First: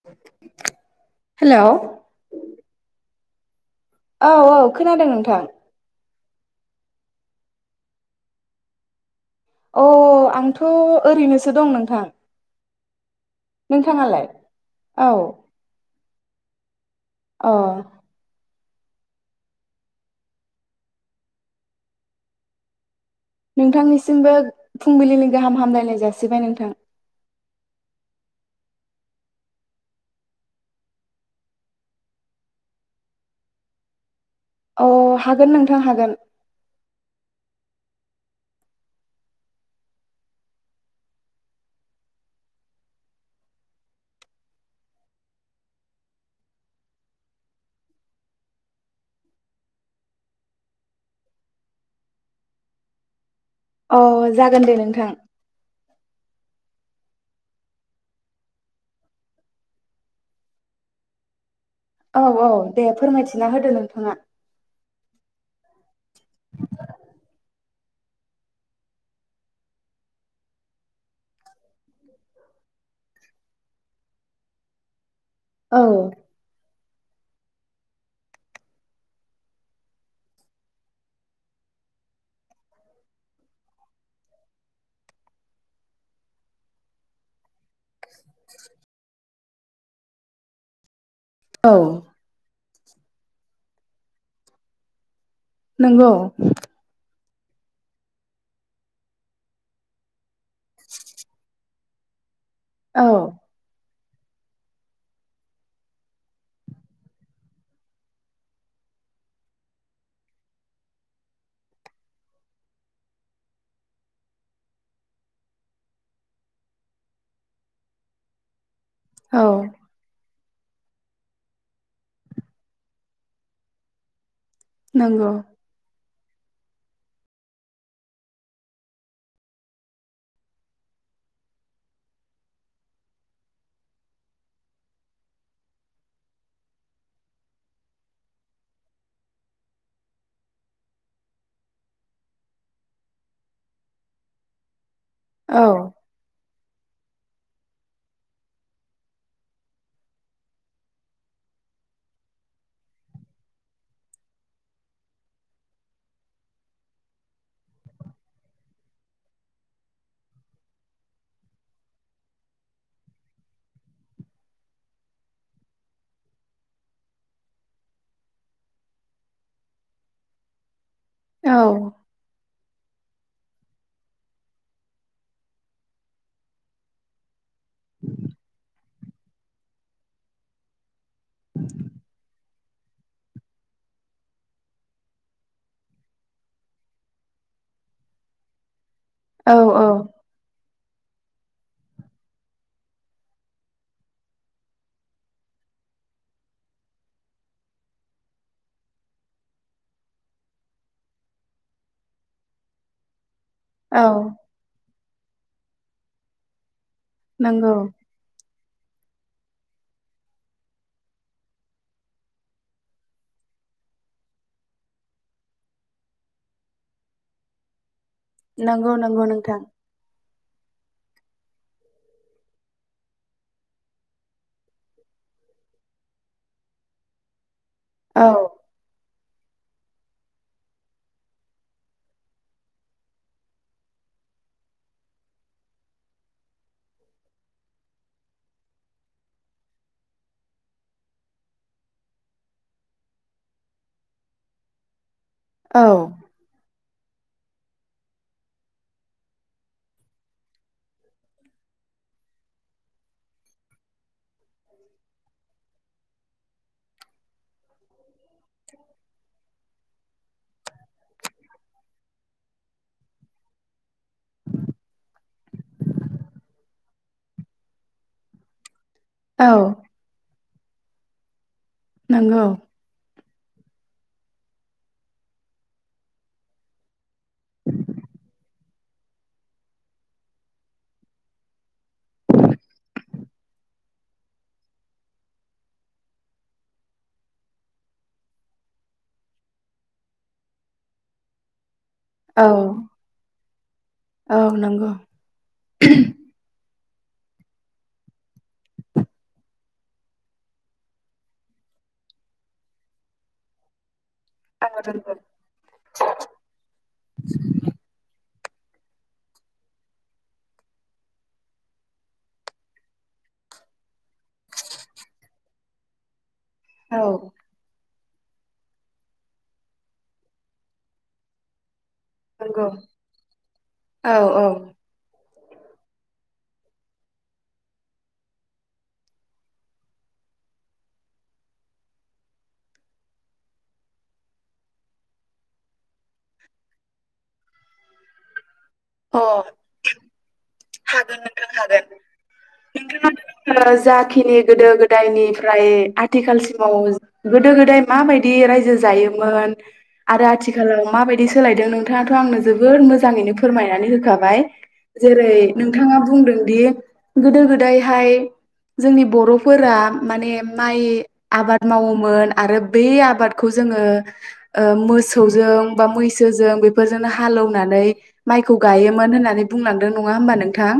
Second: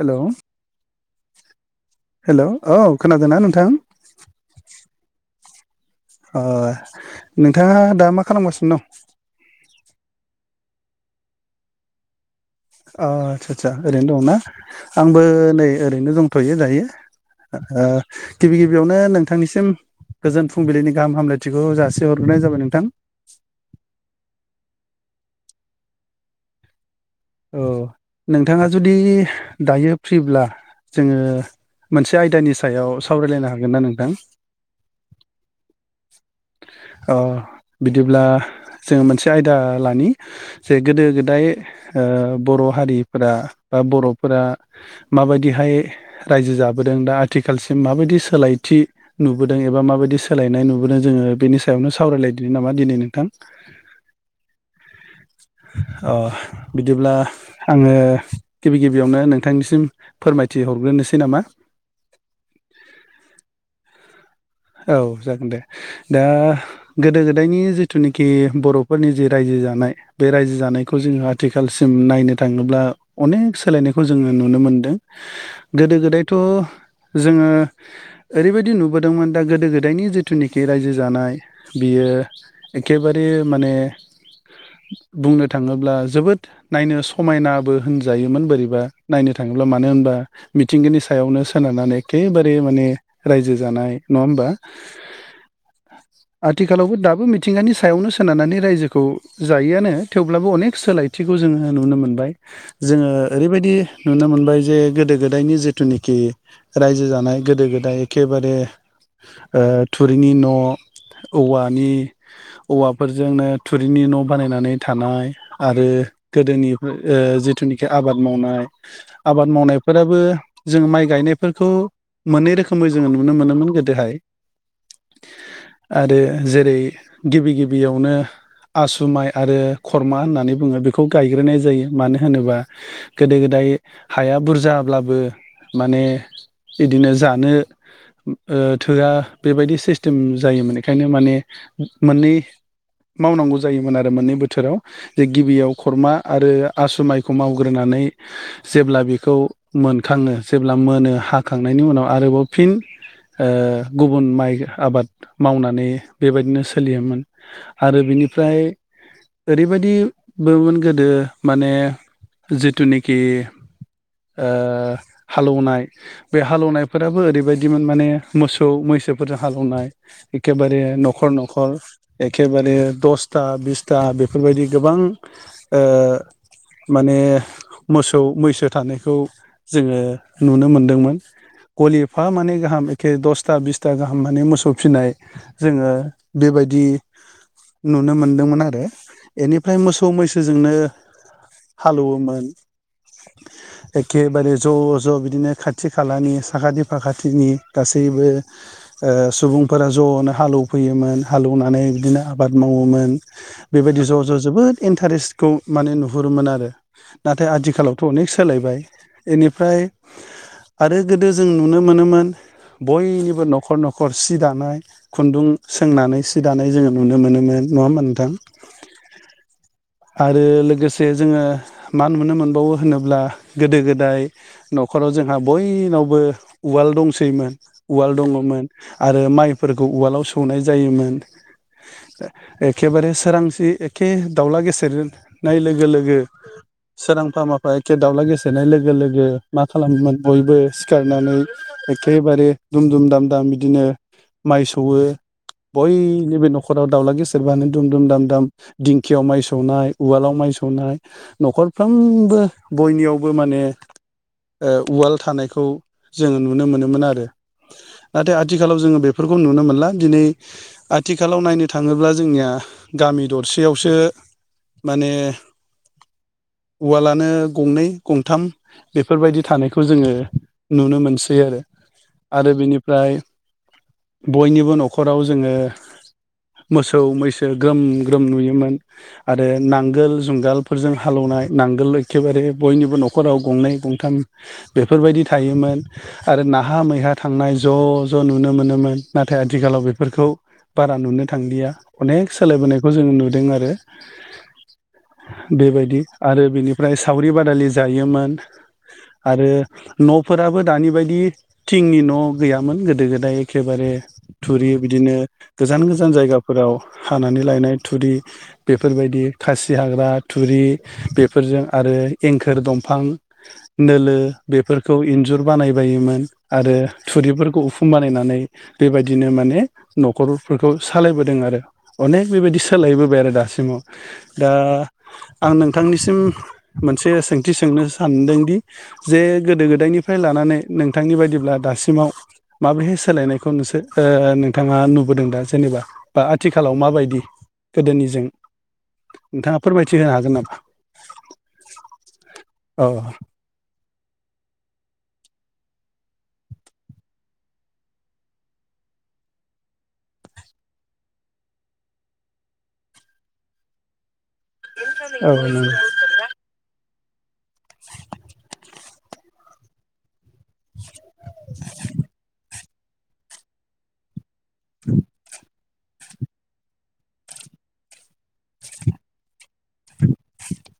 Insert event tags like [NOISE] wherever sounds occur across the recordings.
Hello hello hello औ खोनादोंना नोंथां? औ औ खोनादों नोंथां। ओ नोंथांङा दा मा खालामगासिनो दं? अ आंथ' ओरैनोसो दं नोंथां। अ आस्सा स्सा ओरैनो नोंथाङालाय दंना औ आंबो नै ओरैनो दंथ'यो दायो। अ ओ गिबि गि बियावनो नोंथांनिसिम गोजोन फुंबिलिनि गाहाम हामलायथिखौ जासि हरग्रोनाय जाबाय नोंथां। नोंथांनिसिमबो फुंबिलिनि गाहाम हामलायनाय जासिबाय नोंथां। औ नोंथाङा जुदि दायो फ्रिब्ला जोंङो मोनसे आयदानि सायाव सावरायलायनो हागोन ना नोंथां? अ हागोन नोंथां हागोन अ बिदिब्ला जोङो मोनसे आयदा लानि जे गोदो गोदाय ओ बर' हारिफोरा बा बर'फोरा माबायदिहाय रायजो जाबोदों? जों दा आथिखालसिम माबायदि सोलायथि नुबोदों एबा माबायदि सोलायनाय नुबोदों जोङो बेनि सायावनो सावरायलायदों नामा दिनै नोंथां? अ जागोन दे नोंथां। अ बिदिब्ला आङो गिबि गिबियावनो नोंथांनिसिम फोरमायथि हरग्रोनोसै नामा? औ औ दे फोरमायथिना होदो नोंथाङा औ जागोन दे दा गोदो गोदायनि जिथुनिखि बर'फोरनि जि रायजो जानाय बे रायजो जानायखौ जोङो आथिखालसिम नायनो थाङोब्ला अनेक सोलायनायखौ जोङो नुनो मोनदों। औ गोदो गोदायथ' जोङो ओरैबायदि नुबोदोंमोन दा गोदो गोदायनि जिथुनिखि रायजो जानाय बियो एखेबारे माने बुंनो थांङोब्ला जोबोद नायनो समायना बो होनजायोमोन बोरैबा नायनो थांङोब्ला मानो होनोब्ला मिथिंगानि सायावनो औ सोनारनानै एखेबारे माने रायजो जानाय नंङा होमबा? नंगौ आथिखालावबो दाबो मिथिंगानि सायावनो सोनारनानै रायजोखौ जायोआनो थेव अब्लाबो अनेक सोलायथिखौ जोंङो नुनो मोनबाय औ जोंङो ओरैबायदि नुनो मोनबाय जे गोदो गोदायनि जिथुनिखि रायजो जानाय गोदो गोदाय एखेबारे थुरिनि न' औवानि औवाफोरजोंनो थुरिनि न' बानायनानै थानाय आरो गोदोनि जिथुनिखि आबाद मावनाय औ आबाद मावनायफोराबो जों माइ गायनायफोरखौ मोननै रोखोमै जोंङो नुनो मोनोमोन गोदोहाय नंगौ। आरो जेरै गिबि गिबियावनो आसु माइ आरो खरमा होननानै बुङो बेखौ गायग्रोनाय जायो मानो होनोबा गोदो गोदाय हाया बुरजाब्लाबो माने बिदिनो जानो थोआ बेबायदि सिस्टेम जायोमोन बेखायनो माने मोननै मावनांगौ जायोमोन आरो मोननै बोथोराव जे औ गिबियाव खरमा आरो आसु माइखौ मावग्रोनानै जेब्ला बेखौ मोनखाङो जेब्ला मोनो हाखांनाय नि उनाव आरोबाव फिन ओ गुबुन माइ आबाद मावनानै बेबायदिनो सोलियोमोन आरो बिनि फ्राय ओरैबायदिबोमोन गोदो माने जिथुनाखि हालौनाय बे हालौवनायफोराबो ओरैबायदिमोन माने मोसौ मैसोफोरजों हालेवनाय एखेबारे न'खर औ न'खर एखेबारे दसथा बिसथा बेफोरबायदि गोबां ओ माने मोसौ मैसो थानायखौ जोङो नुनो मोनदोंमोन गलिफा मानि गाहाम एखे दसथा बिसथा गाहाम माने मोसौ फिसिनाय जोङो बेबायदि नुनो मोनदोंमोन आरो औ बेनिफ्राय औ मोसौ मैसोजोंनो हालौवोमोन एखेबारे ज' ज' बिदिनो खाथि खालानि साखाथि फाखाथिनि गासैबो सुबुंफोरा ज'नो हालौवफैयोमोन हालेवनानै बिदिनो आबाद माव मावोन औ बेबायदि ज' ज' जोबोद इन्टारेस्टखौ माने नुहुरोमोन आरो नाथाय नंगौ आथिखालावथ' अनेख सोलायबाय बेनिफ्राय आरो गोदो जों नुनो मोनोमोन बयनिबो न'खर न'खर सि दानाय खुन्दुं सोंनानै सि दानाय जोङो नुनो मोनोमोन नङा हा नोंथां नंगौ नंगौ नोंथां आरो लोगोसे जे जोङो मा नुनो मोनबावो होनोब्ला गोदो गोदाय न'खराव जोंहा बय बो उवालदंसैमोन उवाल औ दङोमोन आरो माय फोरखौ उवालाव सौनाय जायोमोन एखेबारे सोरांसि एखे दाउला गेसेेरनाय लोगो लोगो सोरांफा माफा एखे दावला गेसेेरनाय लोगो लोगो मा खालामोमोन बयबो सिखारनानै एखेबारे दुम दुम दाम दाम बिदिनो माइ सौवो औ बयनिबो न'खराव दावला गेसेेरबानो दुम दुम दाम दाम दिंखियाव माइ सौनाय उवालाव माइ सौनाय न'खरफ्रोम बो बयनियावबो माने उवाल थानायखौ जों नुनो मोनोमोन आरो नाथाय आथिखालाव जोङो बेफोरखौ नुनो मोनला दिनै आथिखालाव नायनो थाङोब्ला जोंनिया गामि दरसेयावसो माने उवालानो गंनै गंथाम बेफोरबायदि औ थानायखौ जोङो नुनो मोनसै आरो नंगौ आरो बेनिफ्राय बयनिबो न'खराव जोङो मोसौ मैसो ग्रोम ग्रोम नुयोमोन आरो नांगोल जुंगालफोरजों हालेवनाय नाय नांगोल एखेबारे बयनिबो न'खराव गंनै गंथाम बेफोरबायदि थायोमोन आरो नाहा मैहा थांनाय ज' ज' नुनो मोनोमोन नाथाय आथिखालाव बेफोरखौ बारा नुनो थांलिया अनेक औ सोलायबोनायखौ जों नुदों आरो औ नंगौ। बेबायदि आरो बेनि ओमफ्राय सावरि बादालि जायोमोन आरो न'फोराबो दानि बायदि थिंनि न' गैयामोन गोदो गोदाय एखेबारे थुरि आं रोंगौ बिदिनो गोजान गोजान जायगाफोराव हानानै लायनाय थुरि बेफोरबायदि खासि हाग्रा, थुरि बेफोरजों आरो एंखोर दंफां नोलो बेफोरखौ इन्जुर बानायबायोमोन आरो औ थुरिफोरखौ बानायनानै बेबायदिनो माने न'खरफोरखौ सालायबोदों आरो। अनेक बेबायदि नंगौ सोलायबोबाय आरो दासिमाव। औ औ दा आं नोंथांनिसिम मोनसे सोंथि सोंनो सानदोंदि जे गोदो गोदायनि फ्राय लानानै नोंथांनि बायदिब्ला दासिमाव माब्रैहाय सोलायनायखौ नोंसोर ओ नोंथाङा नुबोदों दा जेनेबा बा आथिखालाव माबायदि गोदोनिजों? अ नोंथाङा फोरमायथि होनो हागोन हागोन नोंथां हागोन। नामा औ नोंथाङा दा आंनो जाखिनि गोदो गोदायनि फ्राय आथिखालसिमाव गोदो गोदाय माबायदि रायजो जायोमोन आरो आथिखालाव माबायदि सोलायदों नोंथाङाथ' आंनो जोबोद मोजाङैनो फोरमायनानै होखाबाय जेरै नोंथाङा बुंदों दि गोदो गो दायहाय जोंनि बर'फोरा माने माइ आबाद मावोमोन आरो बै आबादखौ जोङो ओ मोसौजों बा मैसोजों बेफोरजोंनो हालौनानै माइखौ गायोमोन होननानै बुंलांदों नङा होमबा नोंथां?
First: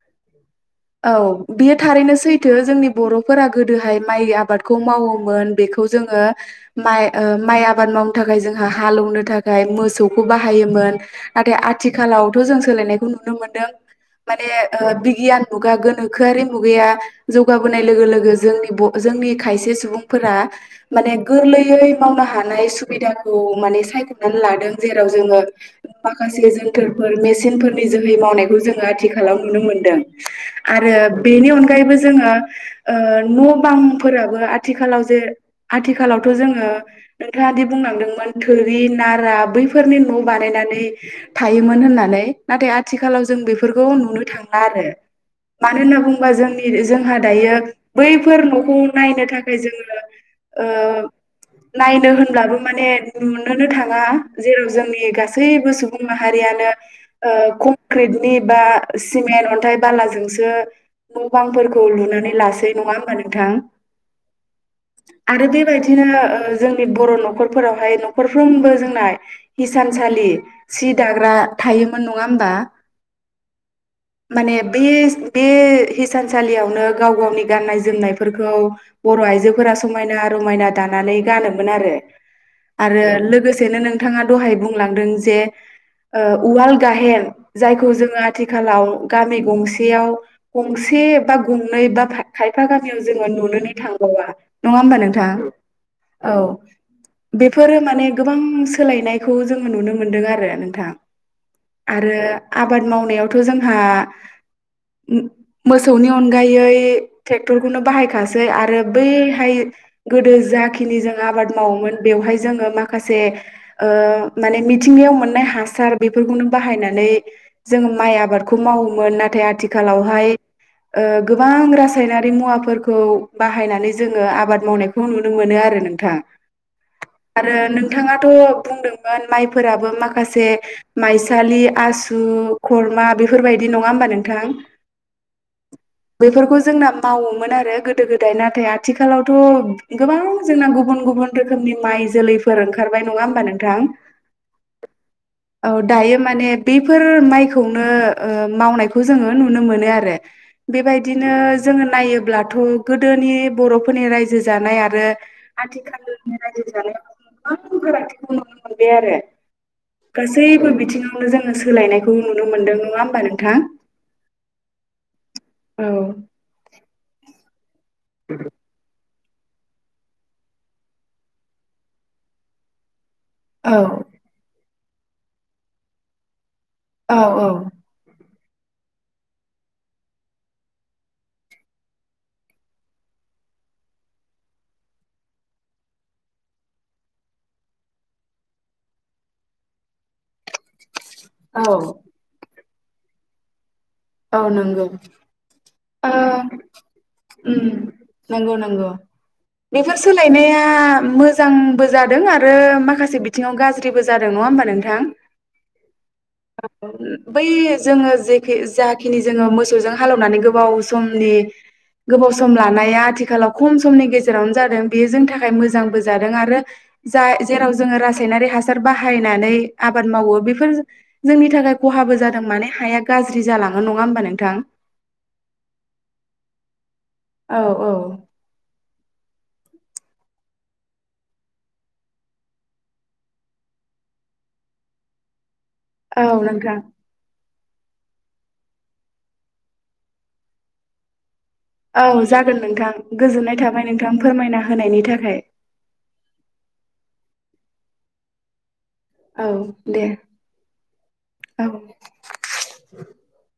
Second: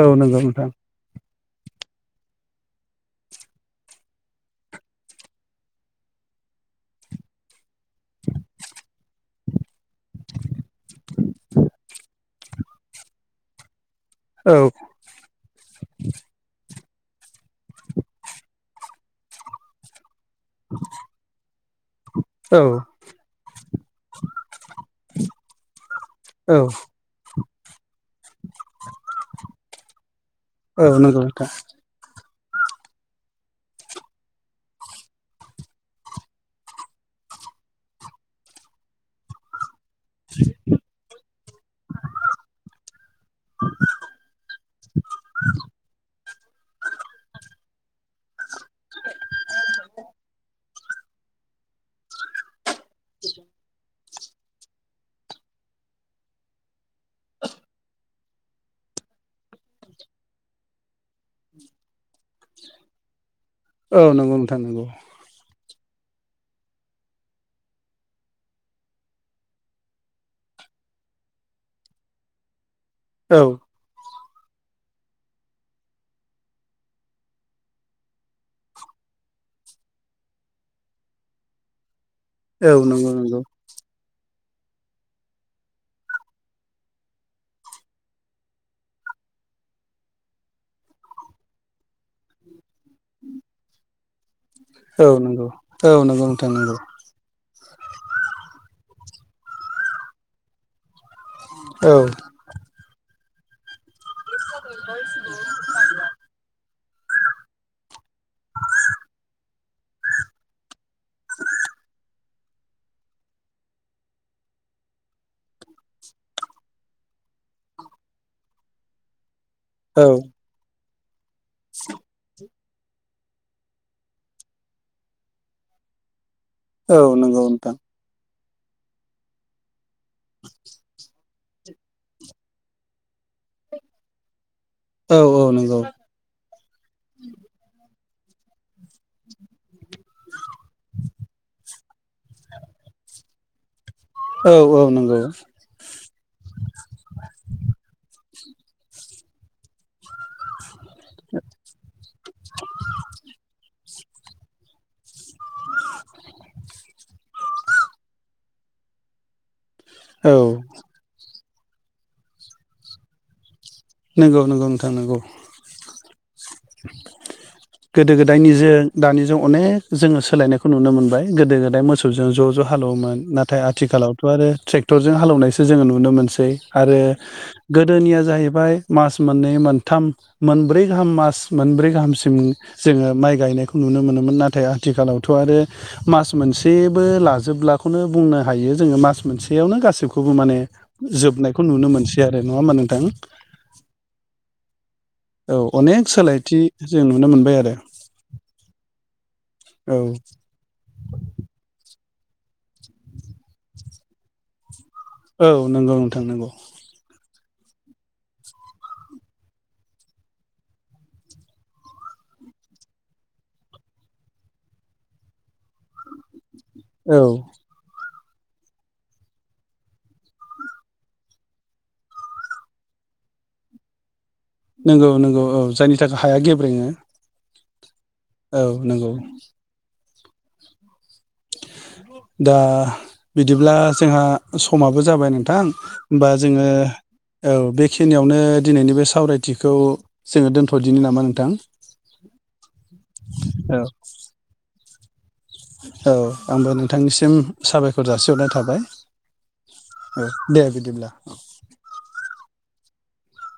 औ नंगौ औ नंगौ नोंथां औ बेयो थारैनो सैथो, जोंनि बर'फोरा गोदोहाय माइ आबादखौ मावोमोन। बेखौ जोङो माइ ओ माइ आबाद मावनो थाखाय जोंहा हालौनो थाखाय मो सौखौ बाहायोमोन नाथाय आ थिखालावथ' जों सोलायनायखौ नुनो मोनदों माने औ ओ बिगियान मुगा गोनोखोआरि मुगाया जौगाबोनाय लोगो लोगो जोंनि ब जोंनि खायसे सुबुंफोरा माने गोरलै यै मावनो हानाय सुबिदाखौ माने सायख'नानै लादों जेराव जोङो माखासे औ जोनथोरफोर मेसिनफोरनि जोहै मावनाय खौ जोङो आथिखालाव नुनो मोनदों आरो औ नंगौ बेनि नोंथां अनगायैबो जोङो ओ न' बांफोराबो आथिखालाव जे आथिखालावथ' जोङो नोंथाङा दि बुंलांदोंमोन थोरि नारा बैफोरनि न' बानायनानै थायोमोन होननानै नाथाय आथिखालाव जों बेफोरखौ नुनो थांला आरो। मानो होन बा जोंनि जोंहा दायो बैफोर न'खौ नायनो थाखाय जोङो ओ नायनो होनब्लाबो माने नुनोनो थाङा जेराव जोंनि गासैबो सुबुं माहारियानो ओ कंक्रिटनि बा सिमेन्ट, अन्थाइ, बालाजोंसो न' बांफोरखौ लुनानै लासै नङा होमबा नोंथां? औ नोंगौ नोंथां नोंगौ। आरो बेबायदिनो ओ जोंनि बर' न'खरफोरावहाय न'खरफ्रोमबो जोंना हिसानसालि सि दाग्रा थायोमोन नङा होमबा? औ। माने बे बे हिसानसालियावनो गाव गावनि गाननाय जोमनायफोरखौ बर' आइजोफोरा समायना रमायना दानानै गानोमोन आरो, औ आरो नंगौ नंगौ लोगोसेनो नों थाङा दहाय बुंलांदों जे [UNINTELLIGIBLE] ओ उवाल गाहेन जायखौ जोङो आथिखालाव गामि गंसेयाव गंसे बा गंनै बा खायफा गामियाव जोङो नुनोनो थांबावा। नङा होमबा नोंथां? औ नंगौ नंगौ औ नोंथां नंगौ बेफोरो माने गोबां सोलायनाय खौ जोङो नुनो मोनदों आरो नोंथां औ आरो आबाद मावनायावथ' जोंहा मो-मोसौनि अनगायै बे ट्रेक्टरखौनो बाहायखासै आरो बैहाय गोदो जाखिनि जों आबाद मावो मोन बेवहाय जोङो माखासे ओ माने मिथिंगायाव मोन नाय हासार बेफोरखौनो बाहायनानै जोङो माय आबादखौ मावोमोन नाथाय आथ थिखालावहाय औ ओ गोबां रासायनारि मुवाफोरखौ बाहायनानै जोङो आबाद मावनायखौ नुनो मोनो आरो नों थां। औ नंगौ आरो नोंथां नोंथाङाथ' बुंदोंमोन माइफोराबो माखा माखासे माइसालि आसु खरमा बेफोरबायदि नङा होमबा नोंथां? औ औ नंगौ बेफोरखौ जोंना मावोमोन आरो गोदो गोदाय नाथाय आ आथिखालावथ' गोबां जोंना गुबुन गुबुन रोखोमनि माइ जोलैफोर ओंखारबाय नङा होमबा नों औ औ नंगौ औ दायो माने बेफोर माइखौनो ओ मावनायखौ जोंङो नुनो मोनो आरो। बेबायदिनो जोंङो नायोब्लाथ' गोदोनि बरफोरनि रायजो जानाय आरो आथिखालनि रायजो जानायाव गोबां फारागथिखौ नुनो मोनबाय आरो। औ गासैबो बिथिङावनो जोंङो सोलायनायखौ नुनो मोनदों नङा होमबा नोंथां? नोंगौ नोंगौ नोंथां नोंगौ। औ। गोदो गोदायनि जों दानिजों अनेक जोंङो सोलायनायखौ नुनो मोनबाय गोदो गोदाय मोसौजों ज' ज' हालोवोमोन नाथाय औ आथिखालावथ आरो ट्रेक्टरजों हालोवनायसो जोंङो नुनो मोनसै। आरो औ गोदोनिया जाहैबाय मास मोननै मोनथाम मोनब्रै गाहाम मास मोनब्रै गाहामसिम जोंङो माइ गायनायखौ नुनो मोनोमोन नाथाय आथिखालावथ आरो मास मोन मोनसेबो लाजोबलाखौनो बुंनो हायो जोंङो मास मोनसेयावनो गासिखौबो माने जोबनायखौ औ नुनो मोनसै आरो नङा होमा नोंथां? औ नंगौ। औ अनेक ओ सोलायथि जों नुनो मोनबाय उम आरो नंगौ नंगौ। बेफोर औ सोलायनाया मोजांबो जादों आरो माखासे बिथिंआव गाज्रिबो जादों नङा होमबा नोंथां। नोंथां? औ नंगौ नोंथां नंगौ बै जोंङो जेखो जा जाखिनि जोंङो मोसौजों हालोवनानै गोबाव समनि गोबाव सम लानाया आथिखालाव खम समनि गेजेरावनो जादों बेयो जों थाखाय मोजांबो जादों आरो औ जा जेराव जोंङो रास रायसायनारि बाहायनानै आबाद मावो बेफोर जोंनि थाखाय खहाबो जादों माने हाया गा गाज्रि जालाङो नङा होनबा नों नोंगौ नोंगौ औ जायनि थाखाय हाया गेब्रेङो। औ औ। औ नोंगौ। दा बिदिब्ला जोंहा समाबो जाबाय नोंथां बा औ जोंङो नोंथां औ बेखिनियावनो दिनैनि बे सावरायथिखौ जोङो दोन्थदिनि नामा नोंथां? औ जागोन नोंथां गोजोननाय औ थाबाय नोंथां फोरमायना होनायनि थाखाय। औ आंबो नोंथांनिसिम साबायखर जासिहरनाय थाबाय। औ दे औ दे बिदिब्ला। औ [INAUDIBLE]